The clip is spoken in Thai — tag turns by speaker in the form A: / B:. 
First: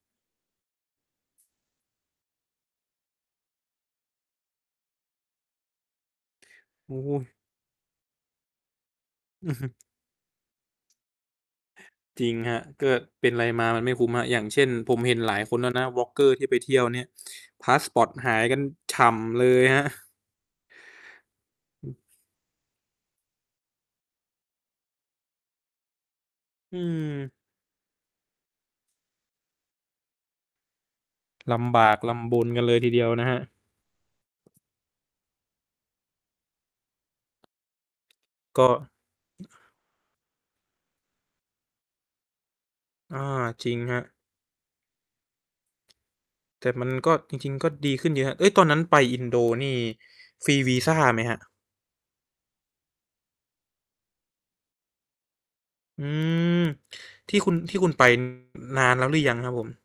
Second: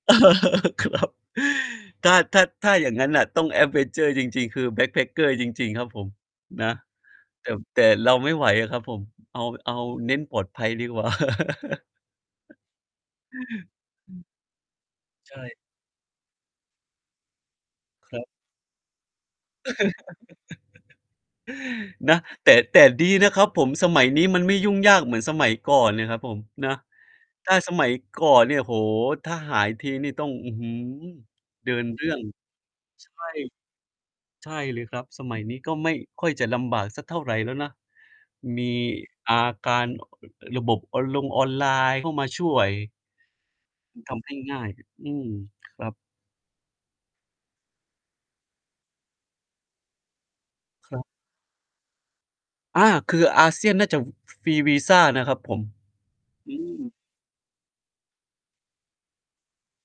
A: ครับ ถ้า ถ้า ถ้าอย่างงั้นน่ะต้อง แอดเวนเชอร์ จริง ๆ คือ Backpacker จริง ๆ ครับ ผม นะ
B: โอ้โฮ
A: แต่บ แต่เราไม่ไหวอะครับ ผม เอา
B: อือฮึ
A: เอาเน้นปลอดภัยดีกว่า
B: จริงครับ ก็เป็นไร มามันไม่คุ้มครับ อย่างเช่น ผมเห็น
A: ใ
B: ห
A: ช
B: ลายค
A: ่
B: นแล้วนะ Vlogger ที่ไปเที่ยวเนี่ย พาสปอร์ต
A: ครับ
B: หายกันฉ่ำเลยครับ
A: นะ แต่ แต่ดีนะครับ ผม สมัยนี้มันไม่ยุ่งยากเหมือนสมัยก่อนเนี่ยครับผม นะ
B: อืม
A: ถ้าสมัยก่อนเนี่ย โอ้โฮ ถ้าหายทีนี่ต้อง อื้อฮือ
B: ล
A: เดิ
B: ำบ
A: น
B: าก
A: เรื่
B: ล
A: อง
B: ำบนกันเลยทีเดียว
A: ใช
B: น
A: ่
B: ะครับ
A: ใช่เลยครับ สมัย นี้ก็ไม่ค่อยจะลำบากสักเท่าไรแล้วนะ
B: ก
A: มี
B: ็
A: อาการ ระบบออนลงออนไลน์เข้ามาช่วย
B: อา จริงครั
A: ท
B: บ
A: ำให้ง่ายเนี่ย อืม ครับ
B: แต่มัน ก็ จริง ๆ ก็ดีขึ้นเยอะครับ เฮ้ย ตอนนั้นไปอินโดนี่ ฟรีวีซ
A: ค
B: า
A: รับ
B: ไหมครับ?
A: อา คือ ASEAN น่าจะฟรีวีซานะครับผม
B: อื
A: อ
B: ม
A: ือ
B: ที่คุณ ที่คุณไป นานแล้วหรือยังครับผม?